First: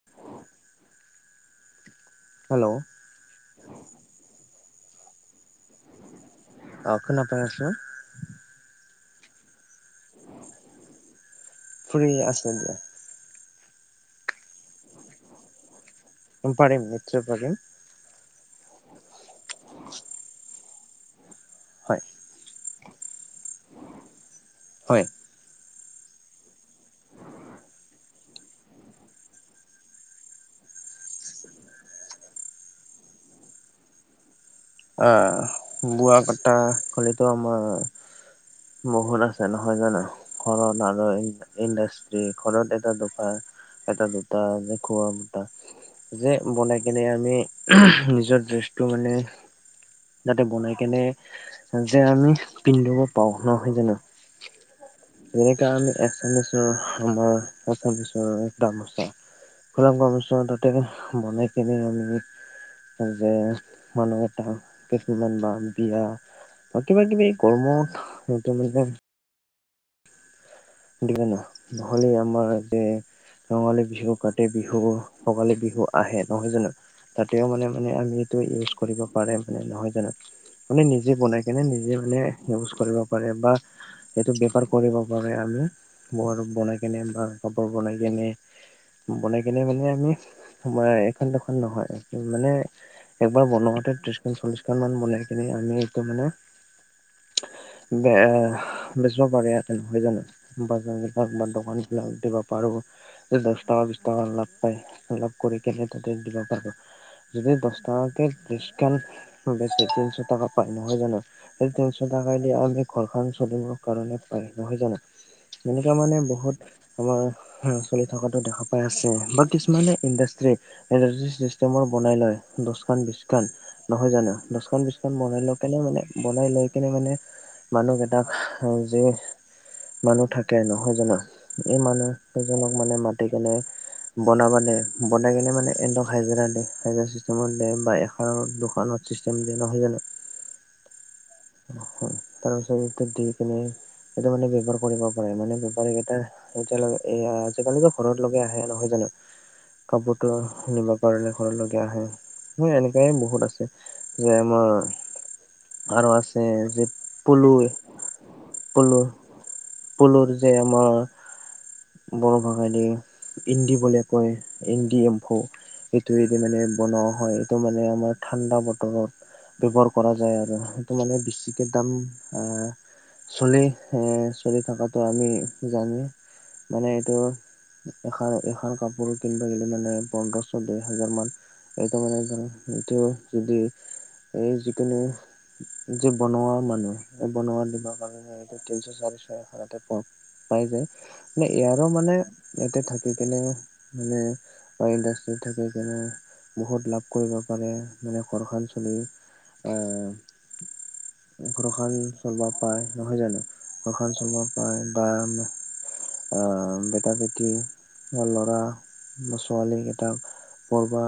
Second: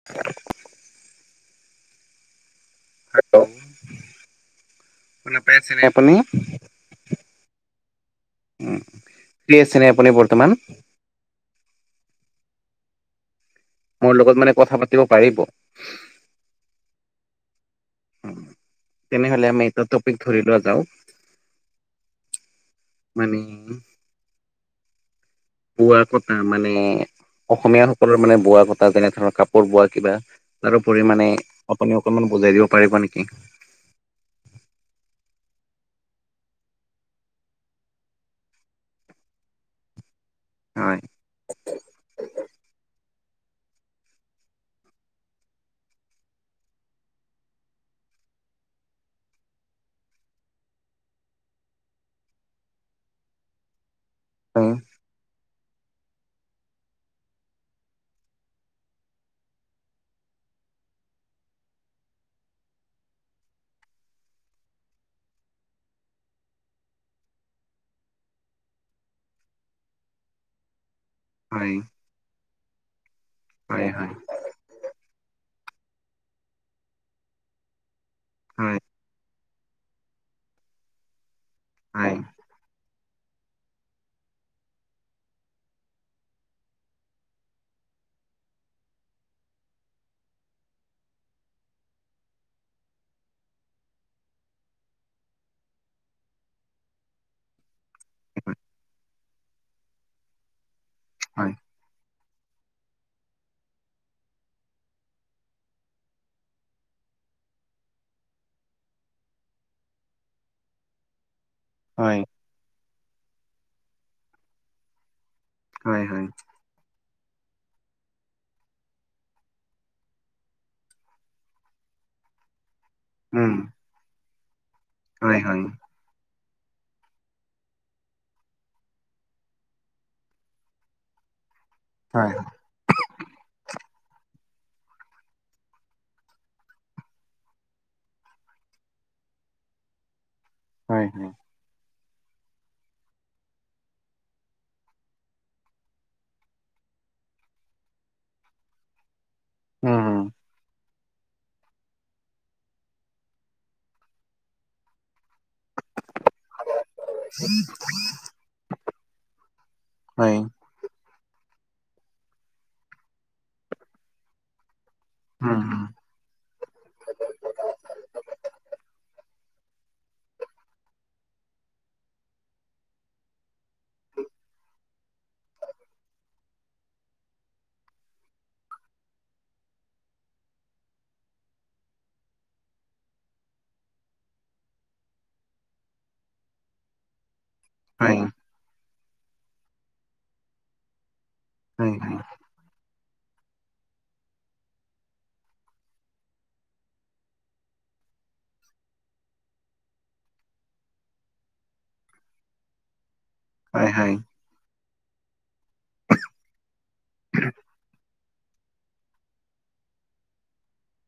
[unintelligible] Hello! Hello! ' শুনা পাই আছে নে আপুনি? অ শুনা পাই আছো। উম ফ্ৰি আছে নে আপুনি বৰ্তমান? ফ্ৰি আছো দিয়া। মোৰ লগত মানে কথা পাতিব পাৰিব? পাৰিম নিশ্চয় পাৰিম। তেনেহলে আমি এটা টপিক ধৰি লোৱা যাও। হয়। মানে হয়। বোৱা কটা মানে অসমীয়া সকলৰ মানে বোৱা কটা যেনে ধৰণৰ কাপোৰ বোৱা কিবা তাৰো পৰিমানে আপুনি অকনমান বুজাই দিব পাৰিব নেকি? অঁ বোৱা কটা কলেতো আমাৰ বহুত আছে নহয় জানো ঘৰত হয় আৰু ইণ্ডাষ্ট্ৰি ঘৰত এটা দুটা এটা দুটা যে খোৱা সূতা যে বনাই কেনে আমি নিজৰ ড্ৰেছটো মানে যাতে বনাই কেনে যে আমি পিন্ধিব পাৰো। নহয় জানো? উম। যেনেকা আমি আছামিছৰ আমাৰ আছামিছৰ গামোচা ফুলাম গামোচা তাতে বনাই কিনি আনি যে মানুহে এ কিছুমান বা বিয়া বা কিবা কিবি কৰ্মত এইটো মানে দিয়ে ন হয় নহ'লে আমাৰ যে ৰঙালী হয় বিহু, কা তি বিহু, ভোগালী বিহু আহে নহয় জানো তাতেও মানে মানে আমি ত' ইউজ হয় কৰিব পাৰে মানে নহয় জানো মানে নিজে বনাই কেনে নিজে হয় মানে ইউজ কৰিব পাৰে বা সেইটো বেপাৰ কৰিব পাৰে আমি। বনাই কেনে বা কাপোৰ বনাই কেনে বনাই কেনে মানে আমি এখন দুখন নহয় মানে একবাৰ বনোৱাতে ত্ৰিশখন চল্লিশখন মান বনাই কিনে আমি এইটো মানে বে বেচিব পাৰি আৰু বাজাৰত। বা কতবা হয় দোকান বিলাকত দিবা পাৰো। দহ টকা বিশ টকা লাভ পায় লাভ কৰি কেনে তাতে দিব পাৰো। যদি দহ টাকে ত্ৰিশখন বেছে তিনশ টকা পায় নহয় জানো সেই তিনশ হয় টকা দি আমি ঘৰখন চলিব কাৰণে পাই নহয় জানো এনেকুৱা হয় মানে হয় বহুত আমাৰ চলি থকাতো দেখা পাই আছে বা কিছুমানে ইণ্ডাষ্ট্ৰি এনে যে চিষ্টেমৰ বনাই লয়। দহখন বিশখন উম নহয় জানো দহখন বিশখন হয় বনাই লৈ হয় কেনে মানে বনাই লৈ কিনে মানে মানুহ কেইটাক যে মানুহ থাকে নহয় জানো এই মানুহ হয় কেইজনক মানে মাতি কেনে বনাব দিয়ে বনাই কিনে মানে ইহঁতক হাজিৰা দিয়ে হাজিৰা চিষ্টেমত বা এখনত দুখনত চিষ্টেম দিয়া নহয় জানো হয় হয় তাৰ পিছত এইটো দি কিনে সেইটো মানে ব্যৱহাৰ কৰিব হয় মানে বেপাৰী কেইটা এতিয়ালে এ আজিকালি ঘৰত লগে আহে নহয় জানো উম কাপোৰটোক নিবলে ঘৰতলৈকে আহে মই এনেকাই বহুত আছে যে মোৰ আৰু আছে যে পলু পলু পলুৰ হয় যে আমাৰ বড়ো ভাষাইদি ইন্দী বুলি কয় ইন্দী অ উম এইটোৱেদি মানে বনোৱা হয় এইটো মানে আমাৰ ঠাণ্ডা বতৰত ব্যৱহাৰ কৰা যায় আৰু সেইটো মানে বেছিকে দাম আহ চলি এ চলি থকাটো আমি জানি মানে এইটো এখন এখন কাপোৰ কিনিব গলে মানে পোন্ধৰশ দেৰ হাজাৰ মান এইটো মানে ধৰা এইটো যদি এই যিকোনো যে বনোৱা মানুহ এই বনোৱা দিব হয় কাৰণে এইটো তিনিশ চাৰিশ তাতে পোৱা পাই যায় মানে ইয়াৰো হয় হয় মানে হয় ইয়াতে থাকি কেনে মানে বা ইণ্ডাষ্ট্ৰি থাকে কেনে বহুত লাভ কৰিব পাৰে মানে ঘৰখন চলি আহ ঘৰখন চলাব পাৰে নহয় জানো ঘৰখন চলাব পাৰে বা আ বেটা বেটি বা ল'ৰা বা ছোৱালী কেইটা কৰবা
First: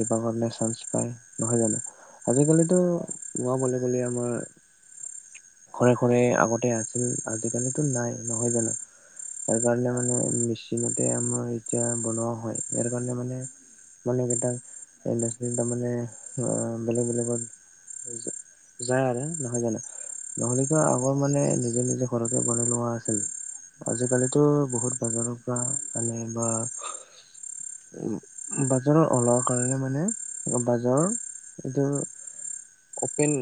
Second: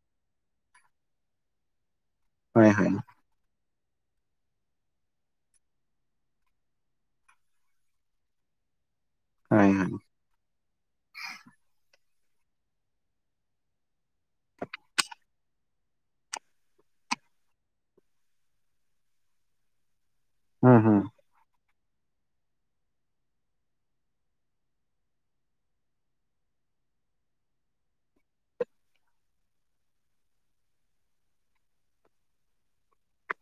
দিবা চানস পাই নহয় জানো হয় হয় হয় আজিকালিতো [unintelligible] আমাৰ ঘৰে ঘৰে আগতে আছে আজিকালিতো নাই নহয় জানো তাৰ হয় হয় কাৰণে মানে মেচ সেইমতে আমাৰ এতিয়া বনোৱা হয় ইয়াৰ কাৰণে মানে মানে একেইটা ইড্ৰাষ্ট্ৰি তাৰমানে বেলেগ বেলেগত যায় আৰু নহয় জানো নহ'লেতো আগৰ মানে নিজে নিজে ঘৰতে বনাই লোৱা আছিল আজিকালিতো বহুত বজাৰৰ পৰা আনে বা বজাৰৰ ওলোৱা কাৰণে মানে বজাৰ এইটো অপেন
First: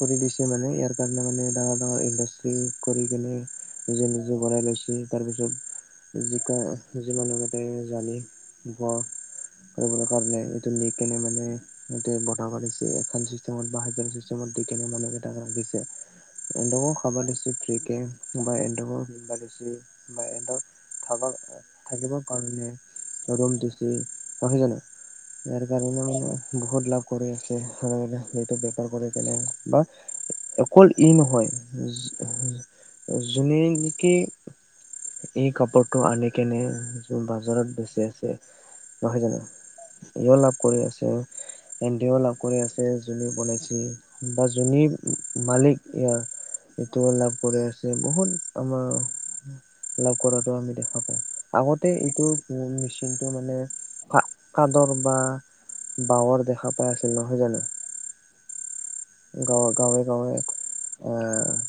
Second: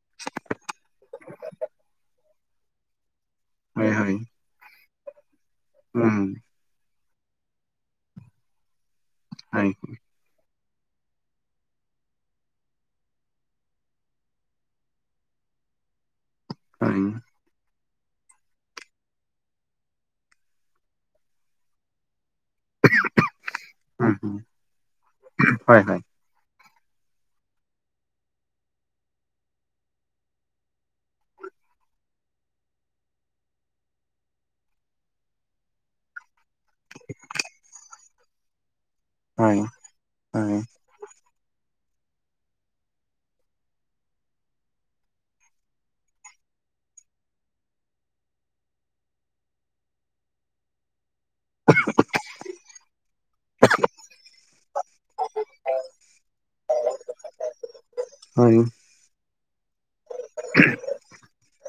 কৰি দিছে মানে ইয়াৰ কাৰণে ডাঙৰ ডাঙৰ ইড্ৰাচিটি কৰি কিনে নিজে নিজে বনাই লৈছে তাৰপিছত জিকা যি মানুহ কেইটা জালি ভোৱা কৰিবৰ কাৰণে এইটো নি কেনে মানে বতাহ মাৰিছে এখন চিষ্টেমৰ বা চিষ্টেম দি কেনে মানুহ কেইটা ৰাখিছে হেল্ল ফ্ৰী কে বা এডোখৰ [unintelligible] থাকিব কাৰণে ৰুম দিছে নহয় জানো ইয়াৰ কাৰণে মানে বহুত লাভ কৰি আছে সেইটো বেপাৰ কৰি কেনে বা অকল ই নহয় যো যোনেই নেকি এই কাপোৰটো আনি কেনে বজাৰত বেচি আছে নহয় জানো ইয়ো লাভ কৰি আছে হেতিও লাভ কৰি আছে যোনে বনাইছে বা যোনে মালিক ইয়াৰ সেতেও লাভ কৰি আছে বহুত আমাৰ লাভ কৰাটো আমি দেখা পাওঁ আগতে এইটো মেচিনটো মানে বা কাদৰ বা বাৱৰ দেখা পাই আছিল নহয় জানো হয় ন গাঁৱৰ গাঁৱে গাঁৱে এ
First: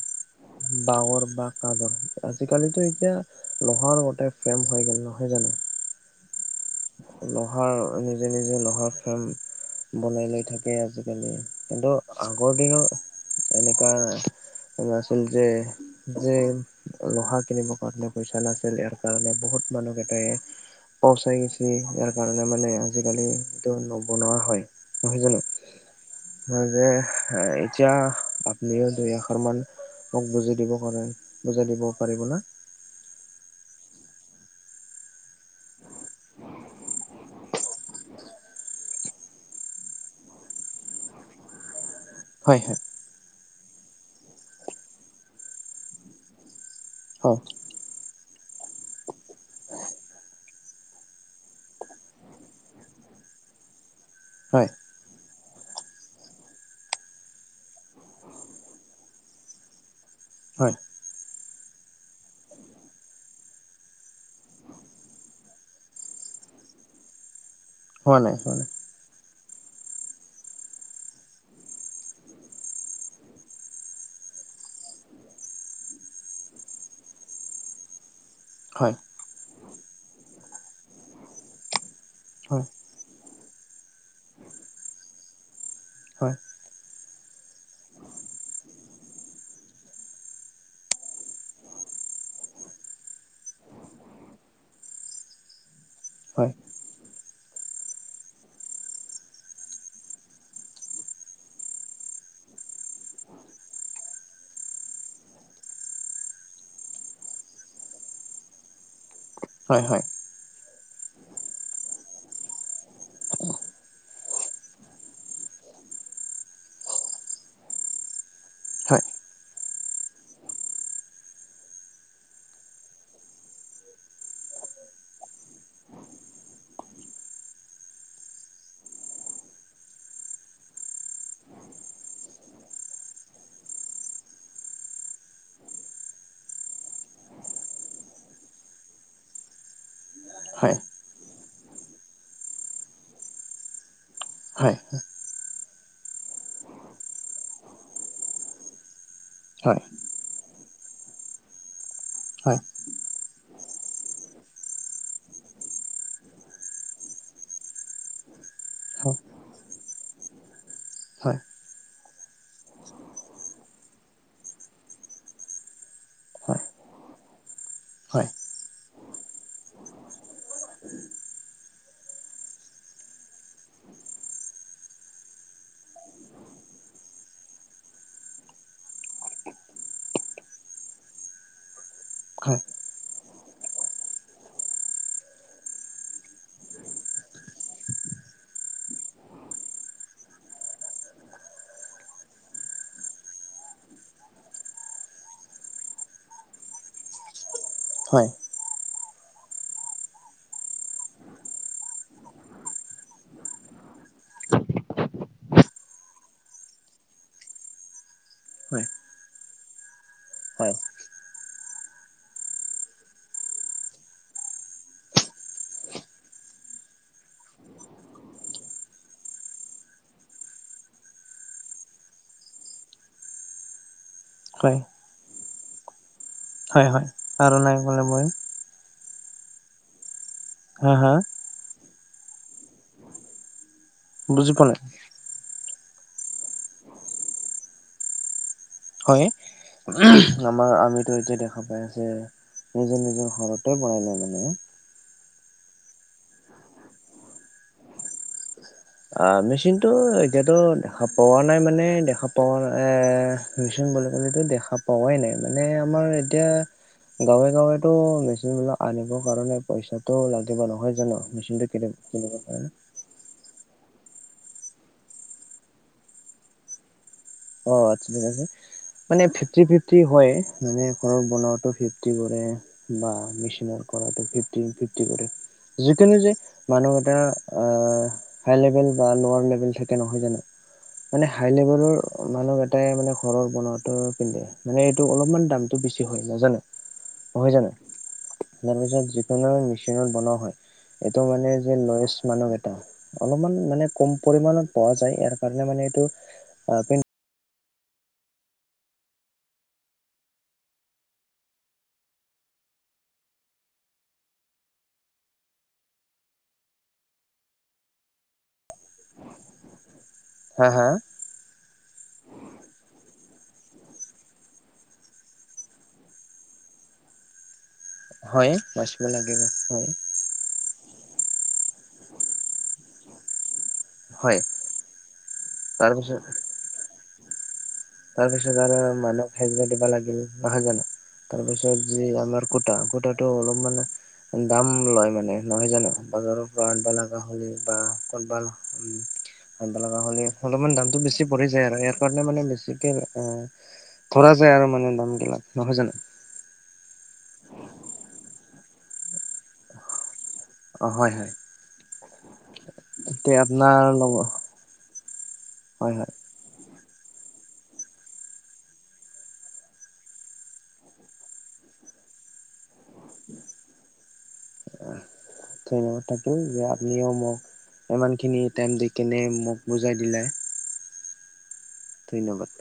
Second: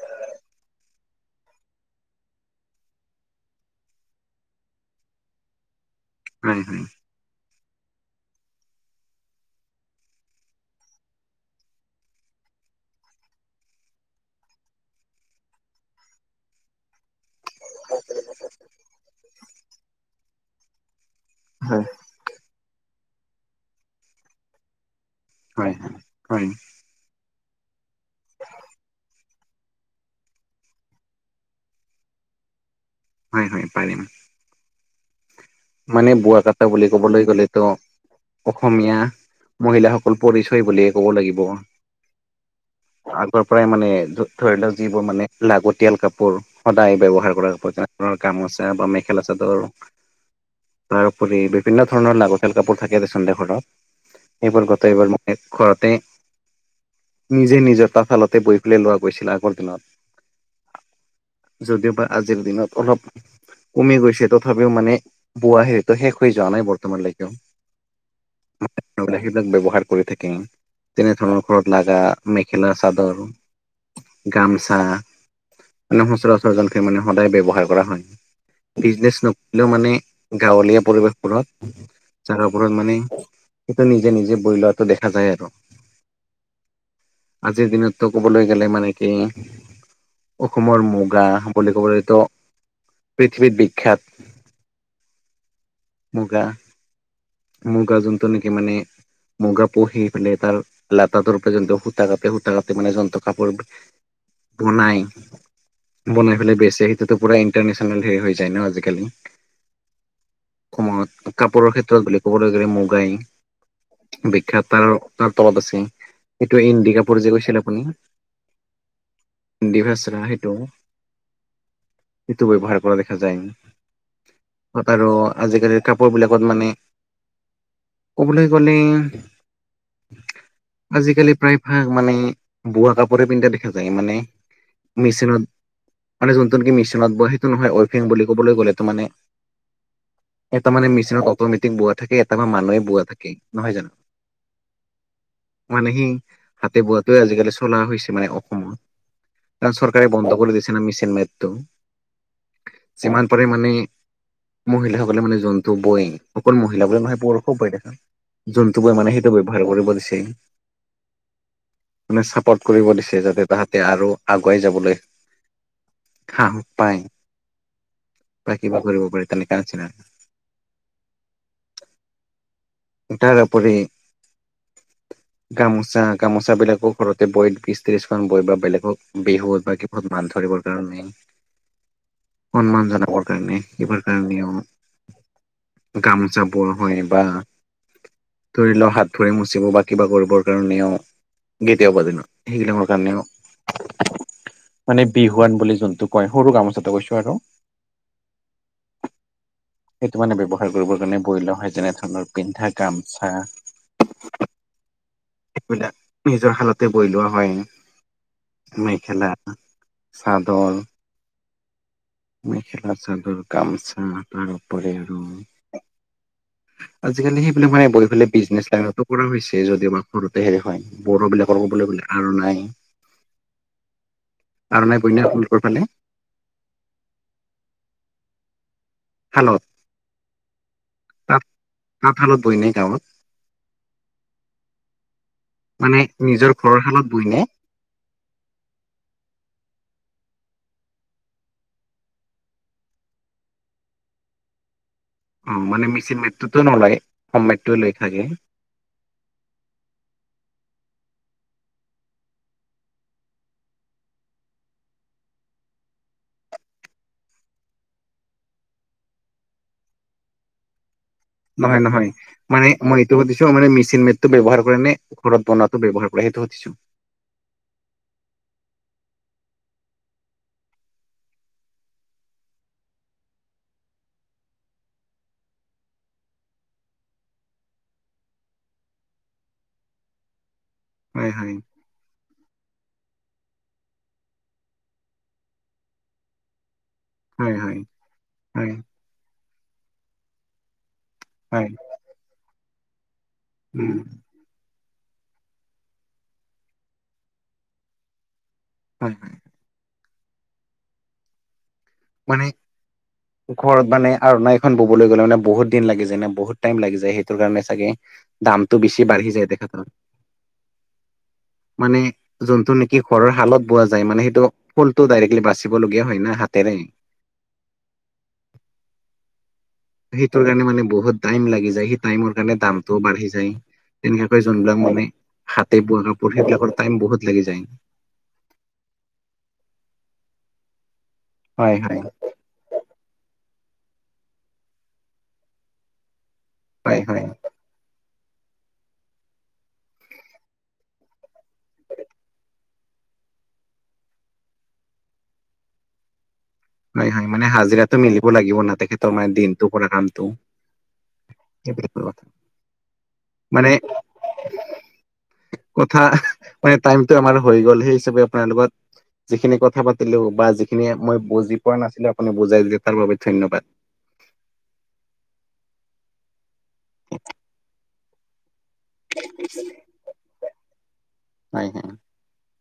বাহৰ বা কাঠৰ আজি কালিতো এতিয়া লোহাৰ গোটে ফ্ৰেম হৈ গ'ল নহয় জানো হয় হয় লোহাৰ নিজে নিজে লোহাৰ ফ্ৰেম বনাই লৈ থাকে আজিকালি কিন্তু আগৰ দিনৰ এনেকা নাছিল যে যে লোহা কিনিবৰ কাৰণে পইচা নাছিল ইয়াৰ কাৰণে বহুত মানুহকেইটাই পচাই গৈছে ইয়াৰ কাৰণে মানে আজি কালি এইটো নবনোৱা হয় নহয় জানো হয় হয় হয় যে এতিয়া আপনিও দুই আখৰ মান মোক বুজাই দিব পাৰে বুজাই দিব পাৰিব না হয় হয় পাৰিম মানে বোৱা কাটা বুলি ক'বলৈ গ'লেতো অসমীয়া মহিলাসকল পৰিচয় বুলিয়ে ক'ব লাগিব হয় হয় আগৰ পৰাই মানে ধৰি লও যিবোৰ মানে লাগতিয়াল কাপোৰ সদায় ব্যৱহাৰ হয় কৰা যেনে ধৰণৰ গামোচা বা মেখেলা চাদৰ তাৰোপৰি বিভিন্ন ধৰণৰ লাগতিয়াল কাপোৰ থাকে দেচোন দে ঘৰত হয় হয় এইবোৰ গোটেইবোৰ এ ঘৰতে নিজে নিজৰ তাঁত শালতে বৈ পেলাই লোৱা গৈছিলে আগৰ দিনত হয় যদিওবা আজিৰ দিনত অলপ কমি গৈছে তথাপিও মানে বোৱা সেইতো শেষ হৈ যোৱা নাই বৰ্তমানলৈকেও হোৱা নাই হোৱা নাই সেইবিলাক ব্যৱহাৰ কৰি থাকিম তেনে ধৰণৰ ঘৰত লাগা মেখেলা চাদৰ গামোচা মানে সচৰাচৰ যোনখিনি মানে সদায় ব্যৱহাৰ কৰা হয় হয় বিজনেছ নকৰিলেও মানে গাঁৱলীয়া পৰিৱেশবোৰত যাৰ হয় ওপৰত মানে সেইটো নিজে নিজে বৈ লোৱাটো দেখা যায় আৰু হয় আজিৰ দিনতটো ক'বলৈ গ'লে মানে কি অসমৰ মুগা বুলি ক'বলৈতো পৃথিৱীত বিখ্যাত মুগা হয় মুগা যোনটো নেকি মানে মুগা পুহি পেলাই তাৰ লাটাতোৰ পৰা যোনটো সূতা কাটে সূতা কাটি মানে যোনটো কাপোৰ পোনাই বনাই পেলাই বেছে সেইটোতো পুৰা ইণ্টাৰনেশচনেল হেৰি হৈ যায় ন আজিকালি হয় হয় সময়ত কাপোৰৰ ক্ষেত্ৰত বুলি ক'বলৈ গ'লে মুগাই বিখ্যাত তাৰ তাৰ তলত আছে এইটো ইণ্ডিকাপুৰ যে গৈছিল আপুনি হয় ডিভাইচা সেইটো সেইটো ব্যৱহাৰ কৰা দেখা যায় আৰু আজি কালিৰ কাপোৰ বিলাকত মানে ক'বলৈ গ'লে আজি কালি প্ৰায় ভাগ মানে বোৱা কাপোৰে পিন্ধা দেখা যায় মানে মেচিনত মানে যোনটো নেকি মেচিনত বয় সেইটো নহয় উইভিং বুলি ক'বলৈ গ'লেতো মানে এটা হয় হয় মানে মেচিনত অট'মেটিক বোৱা থাকে, এটা মানুহে বোৱা থাকে নহয় জানো? হয়। মানে সি হাতে বোৱাটোয়ে আজিকালি চলা হৈছে মানে অসমত। কাৰণ হয় চৰকাৰে বন্ধ কৰি দিছে না মেচিন মেটটো। হয় হয় হয় যিমান পাৰে মানে মহিলাসকলে মানে জন্তু বয়ন, অকল মহিলাবোৰে নহয় পুৰুষো বৈ থাকে। যন্তুবোৰ হয় হয় হয় মানে সেইটো ব্যৱহাৰ কৰিব দিছে। হয় মানে ছাপৰ্ট কৰিব দিছে যাতে তাহাঁতে আৰু আগুৱাই যাবলৈ সাহ পাই বা কিবা কৰিব পাৰি তেনেকা নিচিনা। তাৰ উপৰি গামোচা গামোচাবিলাকো ঘৰতে বৈ, বিশ ত্ৰিশখন বৈ বা বেলেগক বিহুত বা বহুত মাছ ধৰিবৰ কাৰণে। সন্মান জনাবৰ কাৰণে, কিবাৰ কাৰণেও। গামোচা বোৱা হয় বা ধৰি লওঁ হাত ধৰে মচিব বা কিবা কৰিবৰ কাৰণেও। গেতিয়াবা জানো, সেইগিলা মোৰ কাৰণেও মানে বিহুৱান বুলি যোনটো কয়, সৰু গামোচা কৈছোঁ আৰু। হয়। সেইটো মানে ব্যৱহাৰ কৰিবৰ কাৰণে বৈ লোৱা হয় যেনে ধৰণৰ পিন্ধা গামছা এইবিলাক নিজৰ শালতে বৈ লোৱা হয় নি? মেখেলা, চাদৰ। মেখেলা চাদৰ, কামচা তাৰ উপৰি আৰু আজিকালি সেইবিলাক মানে বইফেলে বিজনেছ লাইনতো কৰা হৈছে যদিওবা ঘৰতে হেৰি হয়। বড়োবিলাকৰ ক'বলৈ গ'লে আৰু নাই। হয় আৰণাই বইনা আপোনালোকৰ ফালে? হয় হয়, তাৰো নাই ক'লে মই। হেল্ল'। হা, হা? তাঁত তাঁতশালত বৈ নে গাঁৱত? বুজি পোৱা নাই। মানে নিজৰ ঘৰৰ শালত বৈ নে? হয়, আমাৰ আমিতো এতিয়া দেখা পাই আছে নিজৰ নিজৰ ঘৰতে বনাই লয় মানে। অ' মানে মেচিন মেটটোতো নোলায়, কম মেটটো লৈ থাকে। আ, মেচিনটো এতিয়াতো দেখা পোৱা নাই মানে দেখা পোৱা না এ মেচিন বুলি কলেতো দেখা পোৱাই নাই মানে আমাৰ এতিয়া গাঁৱে গাঁৱেতো মেচিনবিলাক আনিব কাৰণে পইচাটো লাগিব নহয় জানো? মেচিনটো নহয় কিনি নহয়, কিনিব মানে কাৰণে মই টো সুধিছোঁ মানে মেচিন মেটটো ব্যৱহাৰ কৰে নে ঘৰত বনোৱাটো ব্যৱহাৰ কৰে সেইটো সুধিছোঁ। অ' [unintelligible] মানে ফিফটি ফিফটি হয়, মানে ঘৰত বনোৱাটো ফিফটি কৰে বা মেচিনৰ কৰাটো ফিফটি ফিফটি কৰে। যিকোনো যে মানুহ এটা আ হাই লেভেল বা ল'ৱাৰ লেভেল থাকে নহয় জানো, মানে হয় হাই হয় লেভেলৰ মানুহ কেটাই মানে ঘৰৰ বনোৱাটো পিন্ধে, মানে এইটো অলপমান দামটো বেছি হয় নাজানা? হয় হয়জানো হয় হয় তাৰপিছত যিকোনো মেচিনত বনোৱা হয়। এইটো মানে হয় যে লয়ছ মানুহ কেইটা অলপমান মানে উম কম পৰিমাণত পোৱা যায় ইয়াৰ কাৰণে মানে এইটো আপিন হয়ঁ! হয়ঁ! মানে ঘৰত মানে আৰু নৈ এখন ববলৈ গ'লে মানে বহুত দিন লাগি যায় নে বহুত টাইম লাগি যায় সেইটো কাৰণে চাগে দামটো বছি বাঢ়ি যায় তেখেতৰ হা হা! মানে যোনটো নেকি ঘৰৰ হালত বোৱা যায় মানে সেইটো ফুলটো ডাইৰেক্টলি বাচিবলগীয়া হয় না হাতেৰে হয় বাচিব লাগিব হয়। সেইটোৰ কাৰণে মানে বহুত টাইম লাগি যায় সেই টাইমৰ কাৰণে দামটোও বাঢ়ি যায়। হয় তেনেকাকৈ যোনবিলাক মানে হাতে বোৱা তাৰপিছত কাপোৰ সেইবিলাক টাইম বহুত লাগি যায় তাৰপিছত আৰু মানুহক সেজৰা দিবা লাগিল নহয় জানো হয় তাৰপিছত হয় যি আমাৰ কোটা কোটা টো অলমান দাম লয় মানে নহয় জানো বজাৰৰ পৰা আনিব হয় লগা হয় হ'লে বা ক'ত ভাল উম আনিব লগা হ'লে অলপমান দামটো বেছি পৰি যায় আৰু ইয়াৰ কাৰণে মানে বেছি কি এ ধৰা যায় আৰু মানে দাম গিলাক নহয় জানো হয় হয় মানে হাজিৰাটো মিলিব লাগিব ন তেখেতৰ মানে দিনটো কৰা কামটো। অঁ! হয় হয় কে পিঠিকৰ এতিয়া মানে আপোনাৰ লগৰ হয় কথা হয় মানে টাইমটো আমাৰ হৈ গ'ল সেই হিচাপে আপোনাৰ লগত যিখিনি কথা পাতিলো বা যিখিনি মই বুজি পোৱা নাছিলো আপুনি বুজাই দিলে, তাৰ বাবে ধন্যবাদ। আহ! ধন্যবাত থাকিল যে আপুনিও মোক ইমান খিনি টাইম দি কেনে মোক বুজাই দিলে। হযঁ! হয়ঁ! ধন্যবাদ।